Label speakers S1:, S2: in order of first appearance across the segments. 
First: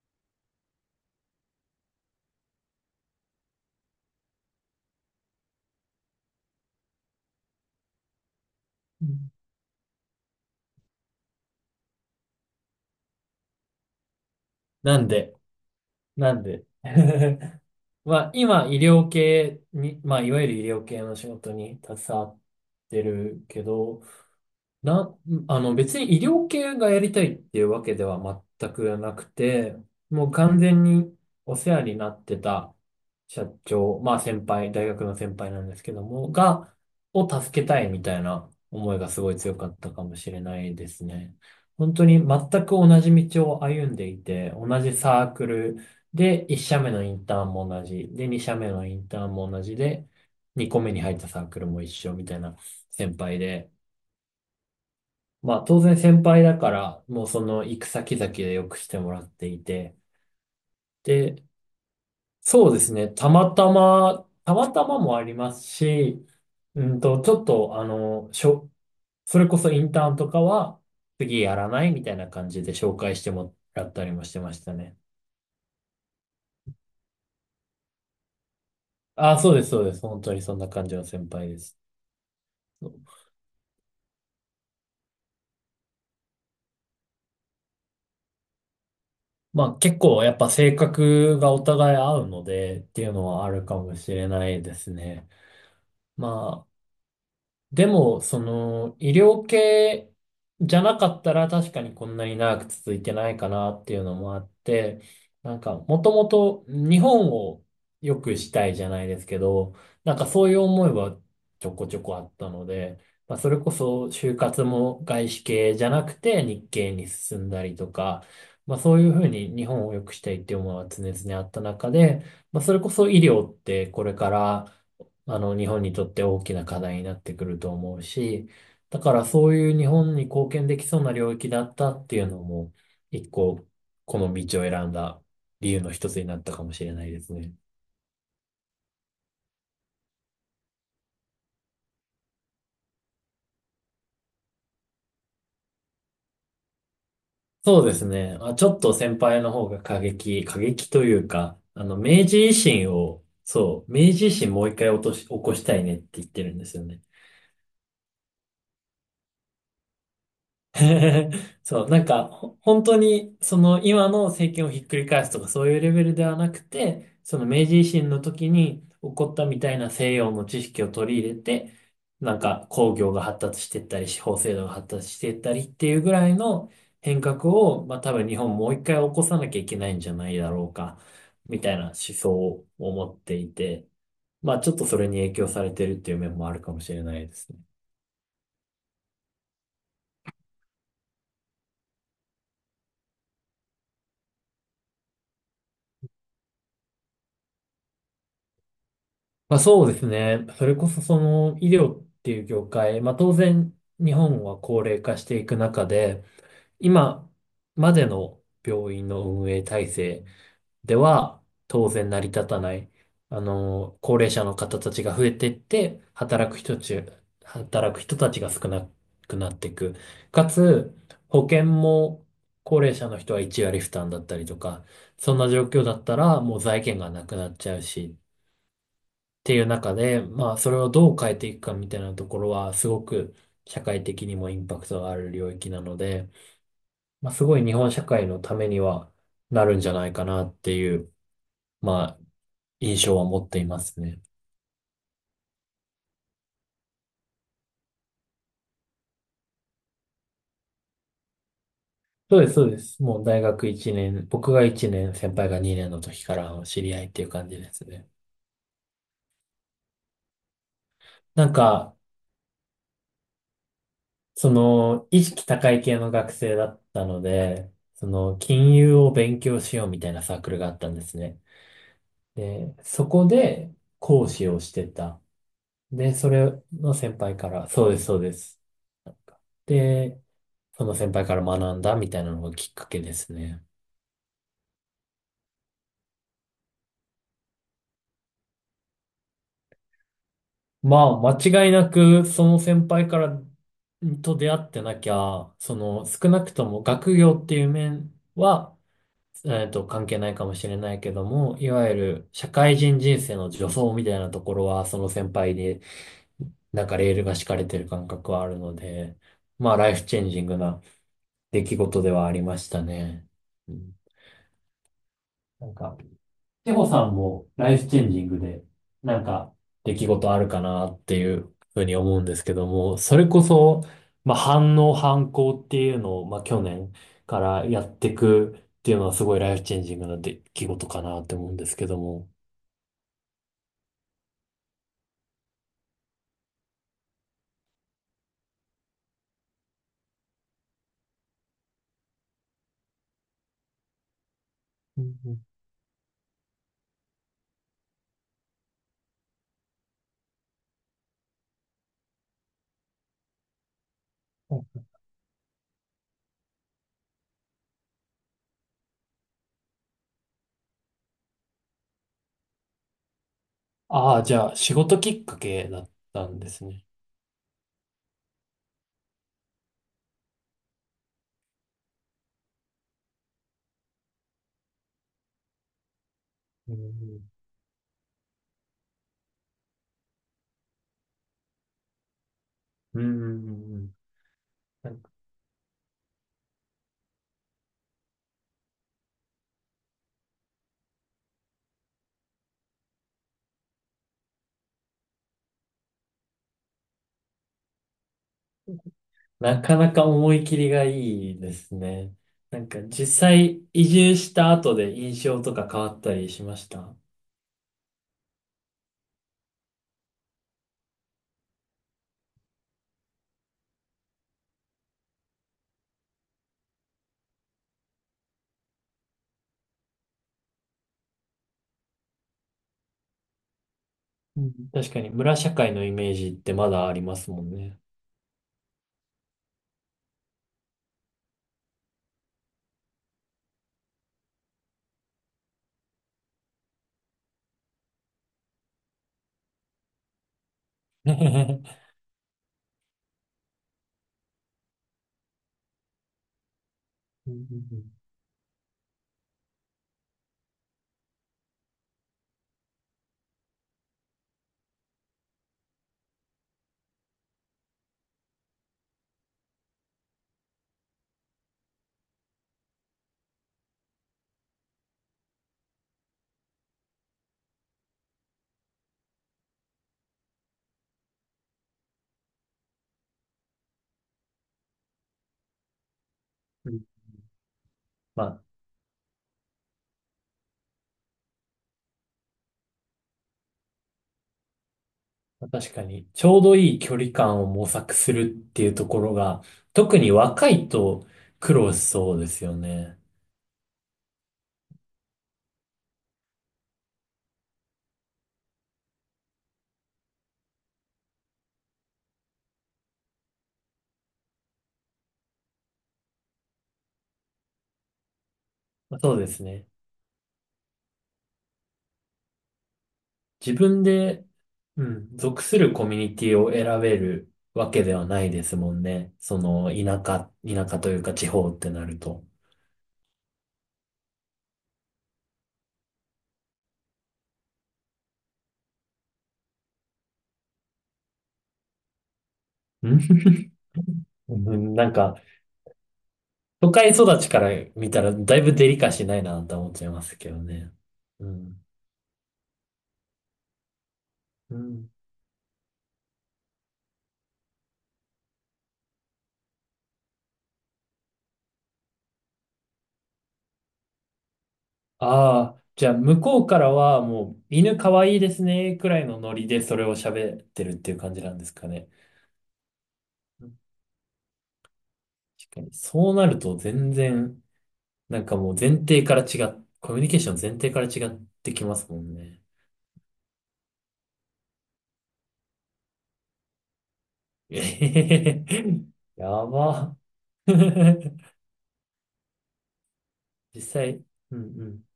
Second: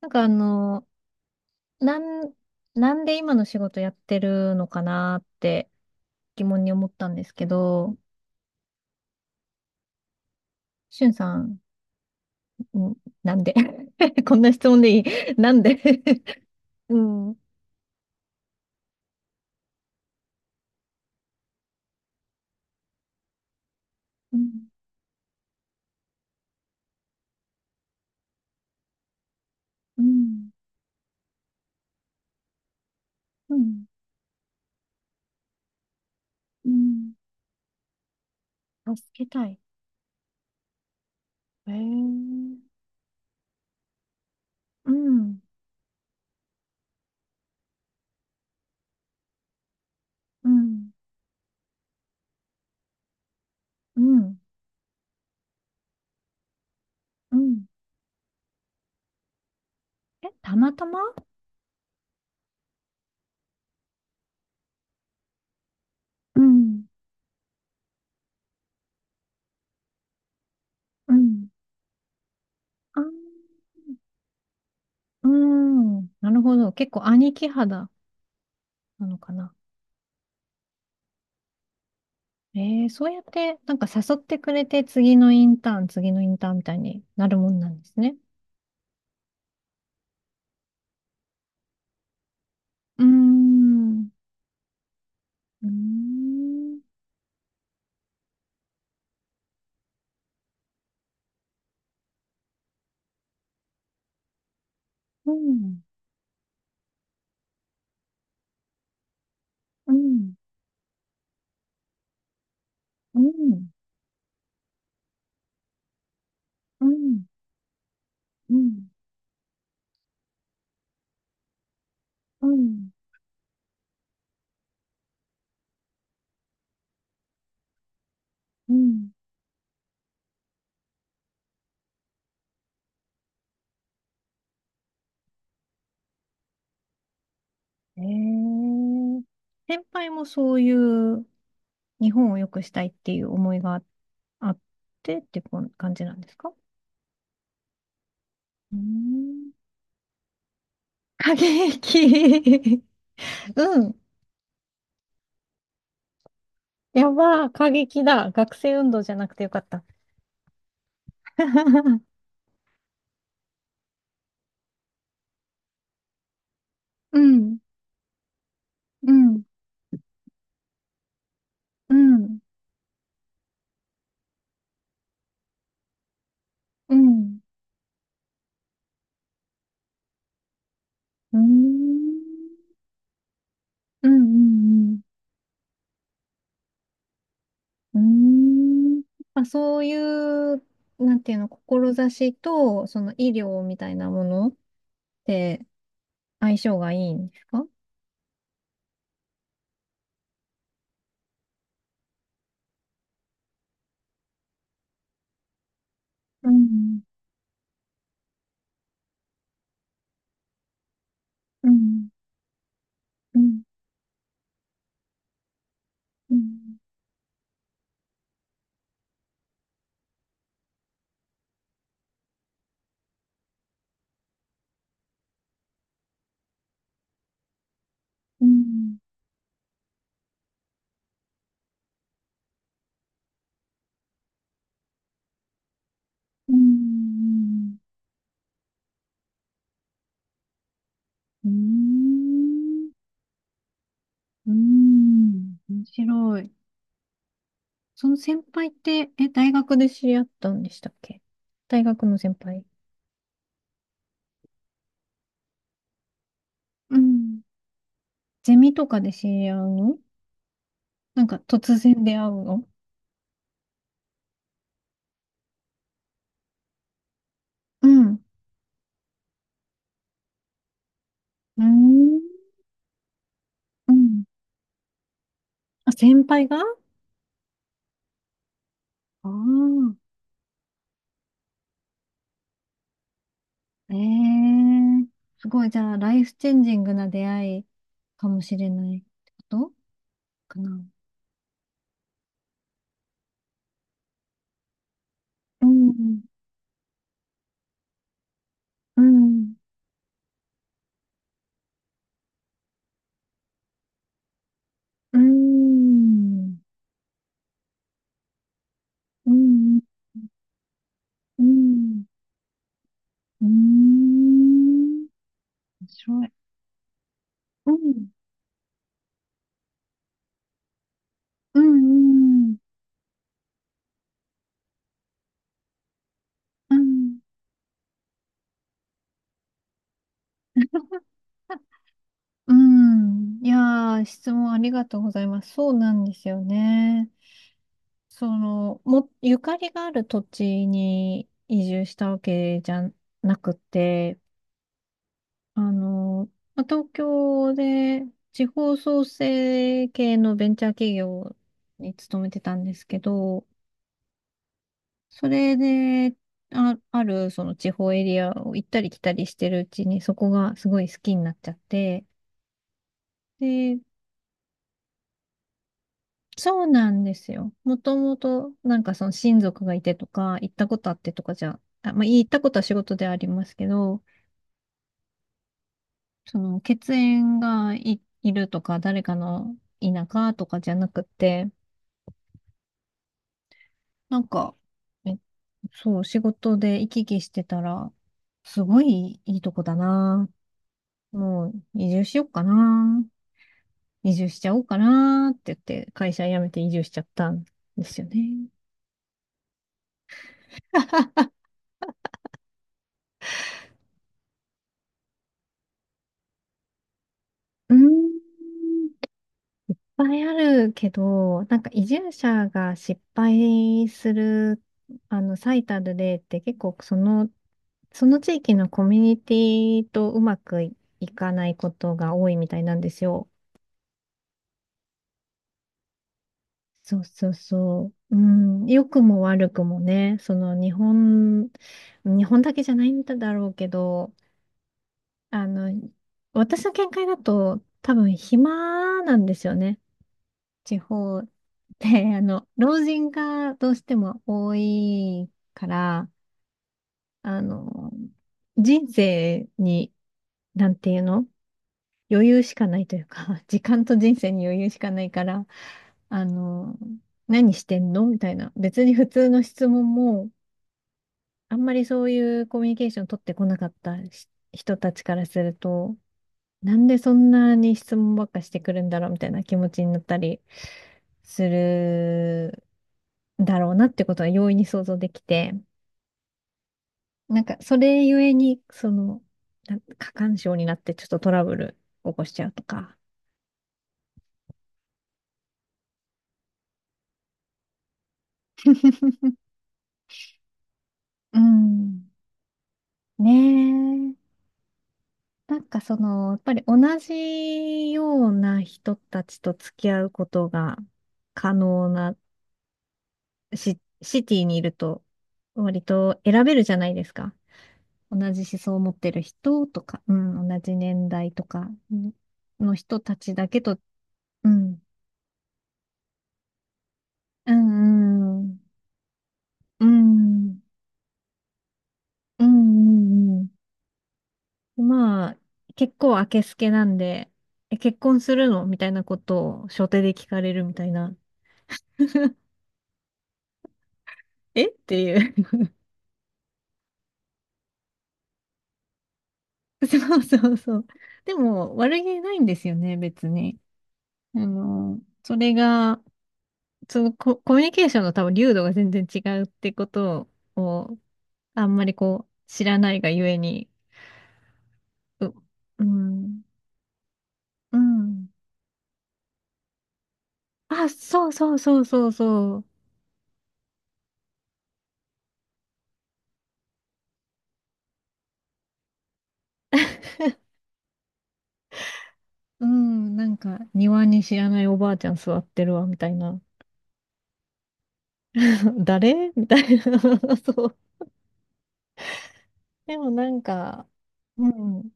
S1: なんかなん、なんで今の仕事やってるのかなって疑問に思ったんですけど、
S2: うん。
S1: しゅんさん、んなんで こんな質問で
S2: な
S1: いい
S2: んで、
S1: なんで
S2: なんで。
S1: うん、うん、
S2: まあ、今、医療系に、まあ、いわゆる医療系の仕事に携わってるけど、
S1: う
S2: な、あの別に医療系がやりたいっていうわけでは全くなくて、もう
S1: ん、
S2: 完全にお世話になってた社
S1: うん、
S2: 長、まあ先輩、大学の先輩なんですけども、
S1: うん。
S2: を助けたいみたいな思い
S1: 助
S2: がす
S1: け
S2: ごい
S1: た
S2: 強
S1: い。
S2: かったかもしれないですね。
S1: へえ
S2: 本当に全
S1: ー、
S2: く同じ道を歩んでいて、同
S1: う
S2: じサー
S1: ん、
S2: クルで1社目のインターンも同じ、で2社目のインターンも同じで、
S1: う
S2: 2個
S1: ん、
S2: 目に入ったサークルも一緒みたいな先輩で、
S1: うん、
S2: まあ当然先輩だから、もう
S1: う
S2: その
S1: ん。
S2: 行く先々でよくしてもらっていて。
S1: え、たまたま。
S2: で、そうですね。たまたまもありますし、
S1: うん、
S2: ちょっとそれこそインターンとかは
S1: う
S2: 次
S1: ん。
S2: やらないみたいな感じで紹
S1: あー、
S2: 介してもらったりもしてましたね。
S1: うん、なるほど。結構兄貴肌なのか
S2: ああ、そ
S1: な。
S2: うです、そうです。本当にそんな感じの先輩です。
S1: ええ、そうやって、なんか誘ってくれて、次のインターン、次のインターンみたいになるもんなんですね。
S2: まあ結構やっぱ性格がお互い合うのでっ
S1: う
S2: て
S1: ー
S2: いうのはあるかも
S1: ん、
S2: しれないですね。
S1: うー
S2: ま
S1: ん、
S2: でも、その、医療系じゃなかったら確かにこんなに長く続いてないかなっていうのもあって、
S1: う
S2: なんか、
S1: ん、
S2: もともと日本を良くしたいじゃないですけど、
S1: う
S2: なんか
S1: ん、
S2: そういう思いはちょこちょこあったので、
S1: うん、
S2: まあ、そ
S1: う
S2: れ
S1: ん、
S2: こそ就活も外資系じゃなくて日
S1: う
S2: 系に
S1: ん、
S2: 進んだりとか、まあそういうふうに日本を良くしたいっていう思いは常々あった中で、
S1: う
S2: まあそれ
S1: ん、
S2: こそ医療ってこれから日本にとって大きな課題になってくると思うし、
S1: う
S2: だ
S1: ん。
S2: からそういう日本に貢献できそうな領域だったっていうのも、一個、この道を選んだ理由の一つになったかもしれないですね。
S1: ええ、先輩もそういう日本を良くしたいっていう思いがあってってこん感じなんですか？
S2: そうですね。あ、ちょ
S1: うー
S2: っと先輩の
S1: ん、
S2: 方が過激、過激という
S1: 過
S2: か、明治維
S1: 激。
S2: 新を、
S1: う
S2: そう、
S1: ん。
S2: 明治維新もう一回落とし、起こしたいねって言ってるんですよね。
S1: やばー、過激だ。学生運動じゃなくてよかった。
S2: そう、な んか、ほ本当に、その今の政権をひっくり返すとかそういうレベルではなくて、
S1: う
S2: その
S1: ん、
S2: 明治維新の時に
S1: う
S2: 起こっ
S1: ん、
S2: たみたいな西洋の知識を取り入れて、
S1: う
S2: な
S1: ん、
S2: んか工業が発達していったり、司法制度が発達していったりっていうぐらいの
S1: うん、う
S2: 変
S1: ん、
S2: 革を、まあ多分日本もう一回起こさなきゃいけないんじゃないだろうか、
S1: う
S2: みたいな思
S1: ん、
S2: 想を持っていて、
S1: う
S2: まあちょっとそ
S1: ん、
S2: れに影響されてるっていう面もあるかもしれないですね。
S1: うん。まあ、そういう、なんていうの、志と、その医療みたいなものって相性がいいんですか？
S2: まあそうですね。それこそその医療っていう業界、まあ当然日本は高齢化していく中で、
S1: うん、
S2: 今までの病院の運営体制では
S1: う
S2: 当
S1: ん、
S2: 然成り立たない、
S1: うん、
S2: 高齢者の方たちが増えていって、
S1: うん、
S2: 働く人たちが少なくなっていく。かつ、保険も高齢者の人は1割負担だったりとか、そんな状況だったらもう財源がなくなっちゃうし、
S1: うん、
S2: っていう中で、まあ、それをどう変えていくかみたいなところは、すごく社会的にもインパクトがある領域なので、
S1: うん、
S2: まあ、すごい日本社会のためにはなるんじゃないかなっていう、
S1: う
S2: まあ、
S1: ん、
S2: 印象は持っていますね。
S1: うん、面白い。その先輩って、え、大学で知り合ったんでしたっけ？大学の先
S2: そうです、
S1: 輩。
S2: そうです。もう大学1年、僕が1年、先輩が2年の時からの知り
S1: う
S2: 合いっていう
S1: ん。
S2: 感じですね。
S1: ゼミとかで知り合うの？なんか
S2: なん
S1: 突
S2: か、
S1: 然出会うの？
S2: その、意識高い系の学生だったので、
S1: うん。
S2: そ
S1: う
S2: の、金融を勉強しようみたいなサークルがあったんですね。
S1: ーん。
S2: で、そこで
S1: うん。
S2: 講師をしてた。
S1: あ、
S2: で、
S1: 先
S2: そ
S1: 輩があ
S2: れの先輩から、そうです、そうです。なん
S1: あ
S2: か
S1: ー。
S2: で、その先輩から学んだみたいなのがきっかけですね。
S1: ええ、すごい、じゃあ、ライフチェンジングな出会いかもしれないってことかな。
S2: まあ、間違いなく、その先輩からと出会ってなきゃ、
S1: う
S2: その
S1: ん。
S2: 少なくとも学業っていう面は、
S1: うん。
S2: 関係ないかもしれないけども、いわゆる社会人人生の助走みたいなところは、その
S1: うん。
S2: 先輩に
S1: うん。
S2: なんかレールが敷かれてる感覚はあるので、
S1: う
S2: まあ
S1: ん。
S2: ライフチェンジングな出来事ではありましたね。
S1: う
S2: うん、
S1: ん。
S2: なん
S1: 面
S2: か、
S1: 白い。
S2: テホさんもラ
S1: う
S2: イフチ
S1: ん。
S2: ェンジングで、なんか出来事あるかなっていう
S1: う
S2: ふうに思うんですけ
S1: ん。
S2: ども、それこそ、まあ反応反抗っていうのを、まあ去
S1: うん。う
S2: 年
S1: ん。
S2: からやっていくっていうのはすごいライフチェンジングな出来事かなって思うんですけども。
S1: うん。いやー、質問ありがとうございます。そうなんですよね。ゆかりがある土地に移住したわけじゃなくて、
S2: うんうん
S1: あの、まあ東京で地方創生系のベンチャー企業に勤めてたんですけど、
S2: うん。
S1: それで、あ、あるその地方エリアを行ったり来たりしてるうちに、そこがすごい好きになっちゃって、で、
S2: ああ、じゃあ仕事きっかけだったんで
S1: そ
S2: す
S1: う
S2: ね。
S1: なんですよ。もともと、なんかその親族がいてとか、行ったことあってとかじゃ、あ、まあ、行ったことは仕事でありますけど、その
S2: う
S1: 血
S2: ん
S1: 縁がいるとか、誰かの田舎とかじゃなくて、
S2: うん。
S1: なんか、
S2: なんか
S1: え、そう、仕事で行き来してたら、すごいいいとこだな。もう移住しようかな。移住しちゃおうかなって言って、会社辞めて移住しちゃったんですよね。
S2: なかなか思い切りがいいですね。なんか実際移住した後で印象とか変わったりしました？
S1: うんぱいあるけど、なんか移住者が失敗する、最たる例って結構その地域のコミュニティとうまくいいかないことが多いみたいなんですよ。
S2: うん、確かに村社会のイメージってまだあ
S1: そ
S2: り
S1: う
S2: ま
S1: そ
S2: す
S1: う
S2: もんね。
S1: そう。うん、良くも悪くもね、日本だけじゃないんだろうけど、あの、私の見解だと多分暇なんですよね。地方 で、老人がどうしても多いから、
S2: う
S1: あ
S2: んう
S1: の、人生に、なんていうの余裕しかないというか、時間と人生に余裕しかないから、あの、何してんのみたいな。別に普通の質問も、あんまりそういうコミュニケーション取ってこなかったし人たちからすると、なんでそんなに質問ばっかしてくるんだろうみたいな気持ちになったりするだろうなってことは容易に想像できて、
S2: んうん。
S1: なんかそれゆ
S2: ま
S1: えに、過干渉になってちょっとトラブル起こしちゃうとか。
S2: あ確かにちょうどいい距離感を模索するっていうところ が特に若いと
S1: う
S2: 苦労し
S1: ん。
S2: そうですよね。
S1: ねえ。なんかその、やっぱり同じような人たちと付き合うことが可能なシティにいると割と選べるじゃないですか。同じ思想を持って
S2: そう
S1: る
S2: です
S1: 人
S2: ね。
S1: とか、うん、同じ年代とかの人たちだ
S2: 自
S1: けと、
S2: 分で、
S1: うん、
S2: うん、属するコミュニティを選べる
S1: う
S2: わけではない
S1: ん、う
S2: です
S1: ん、
S2: もんね。その、
S1: うん、
S2: 田舎、
S1: うん、
S2: 田舎というか地方ってなると。
S1: うん、うんうん、まあ、結構あけすけなんで、え、結婚するのみたいなことを初手で聞かれるみたいな、
S2: うん、う
S1: えっ
S2: ん。なん
S1: て
S2: か、
S1: いう。
S2: 都会育ちから見たらだいぶデリカシーないなと思っち ゃいま
S1: そ
S2: す
S1: う
S2: けど
S1: そう
S2: ね。
S1: そう。
S2: う
S1: で
S2: ん。
S1: も、悪気ないんですよね、別に。あ
S2: うん。
S1: の、それが、そのコミュニケーションの多分、流度が全然違うってことを、あんまりこう、知らないがゆえに、う、
S2: ああ、
S1: う
S2: じゃあ向こ
S1: ん、
S2: うからはもう
S1: う
S2: 犬かわいい
S1: ん。
S2: ですねくらいのノリでそれを喋ってるっ
S1: あ、
S2: ていう感じ
S1: そ
S2: な
S1: う
S2: んです
S1: そう
S2: か
S1: そう
S2: ね。
S1: そうそう。
S2: うん、確かに。そうなると全然、なんかもう前提から違っ、コミュニケーション前提から違ってきますもんね。
S1: うん、なんか、庭に知らないおばあちゃん座ってるわ、みたいな。
S2: えへへ へ
S1: 誰み
S2: や
S1: たい
S2: ば。
S1: な。そう。でもなん
S2: 実
S1: か、
S2: 際、うん
S1: う
S2: うん。
S1: ん、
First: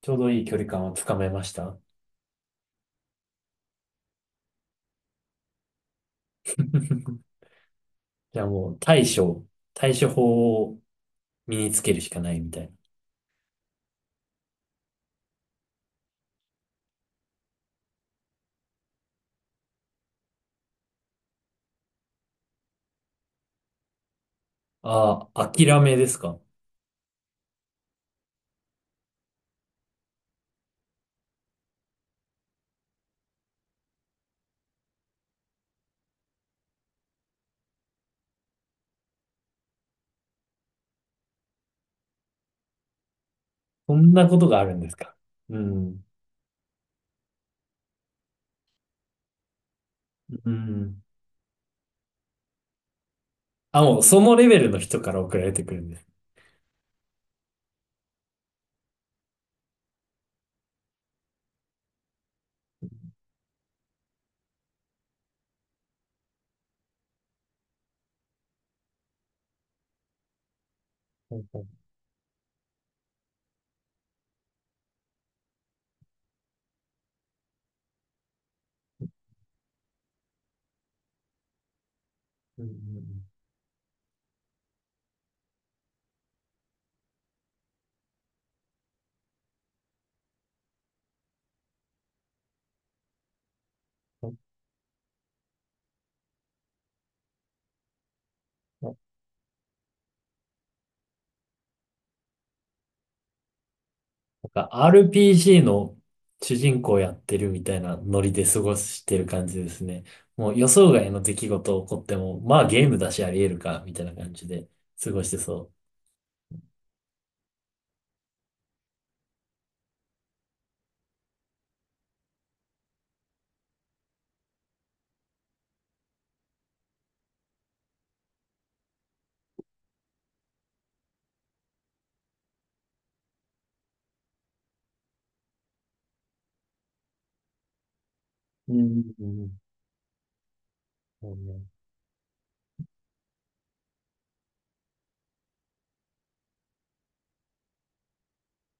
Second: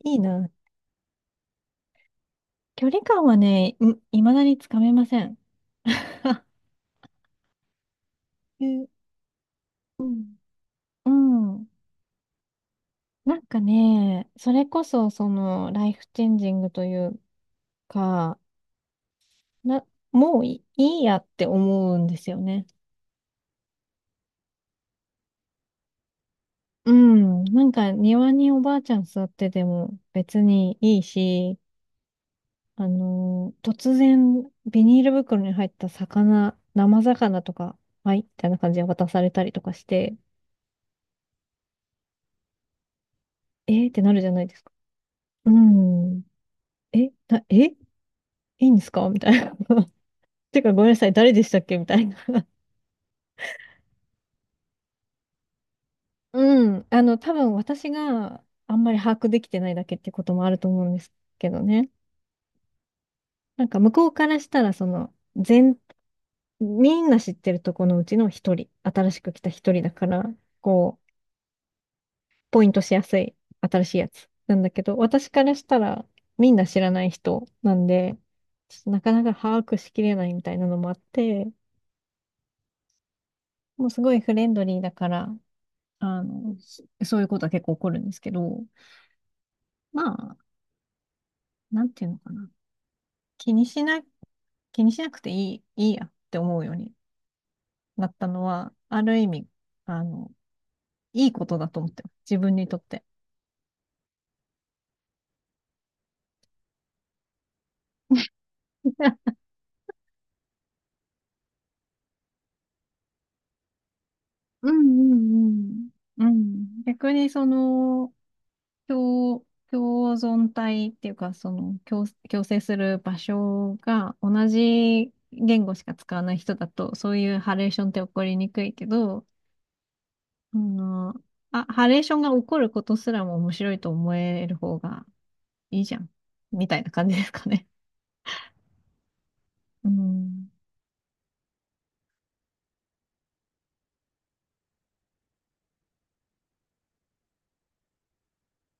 S2: ち
S1: い
S2: ょ
S1: い
S2: うどいい
S1: な。
S2: 距離感をつかめました？
S1: 距離感はね、いまだにつかめません。
S2: じゃあもう
S1: え、
S2: 対
S1: う
S2: 処
S1: ん。
S2: 法を
S1: う
S2: 身
S1: ん。
S2: につけるしかないみたいな。
S1: なんかね、それこそ、ライフチェンジングというか、な、もういい、いやって思うんですよね。
S2: ああ、諦めですか？
S1: うん。なんか庭におばあちゃん座ってても別にいいし、突然ビニール袋に入った魚、生魚とか、はい、みたいな感じで渡されたりとかして、えーっ
S2: そ
S1: てな
S2: ん
S1: るじ
S2: な
S1: ゃ
S2: こ
S1: ない
S2: と
S1: で
S2: が
S1: す
S2: あ
S1: か。
S2: るんですか？
S1: う
S2: うん。
S1: ん。え、な、え、いいんですかみたいな。
S2: う
S1: てかごめんな
S2: ん。
S1: さい、誰でしたっけみたいな。
S2: あ、もうそのレベルの人から送られてくるんです。
S1: うん。多分私があんまり把握できてないだけってこともあると思うんですけどね。なんか向こうからしたら、みんな知ってるとこのうちの一人、新しく来た一人だから、こう、
S2: うんうん
S1: ポイントしやすい、新しいやつなんだけど、私からしたら、みんな知らない人なんで、ちょっとなかなか把握しきれないみたいなのもあって、
S2: うん。
S1: もうすごいフレンドリーだから、そういうことは結構起こるんですけど、まあ、なんていうのかな。気にしな、気にしなくていいやって思うようになったのは、ある意味、あの、いいことだと思ってます。自分にとって。
S2: なんか RPG の主人公やってるみたいなノリで過ごしてる 感じですね。もう予想外の出来事起こっても、まあゲームだしあり得るか、みたいな感じで
S1: うん
S2: 過
S1: う
S2: ごしてそ
S1: んうん。うん。逆に共、共存体っていうか、共生する場所が同じ言語しか使わない人だと、そういうハレーションって起こりにくいけど、あの、あ、ハレーションが起こることすらも面白いと思える方がいいじゃん。みたいな感じですかね。
S2: う。うんうん
S1: うん。
S2: うん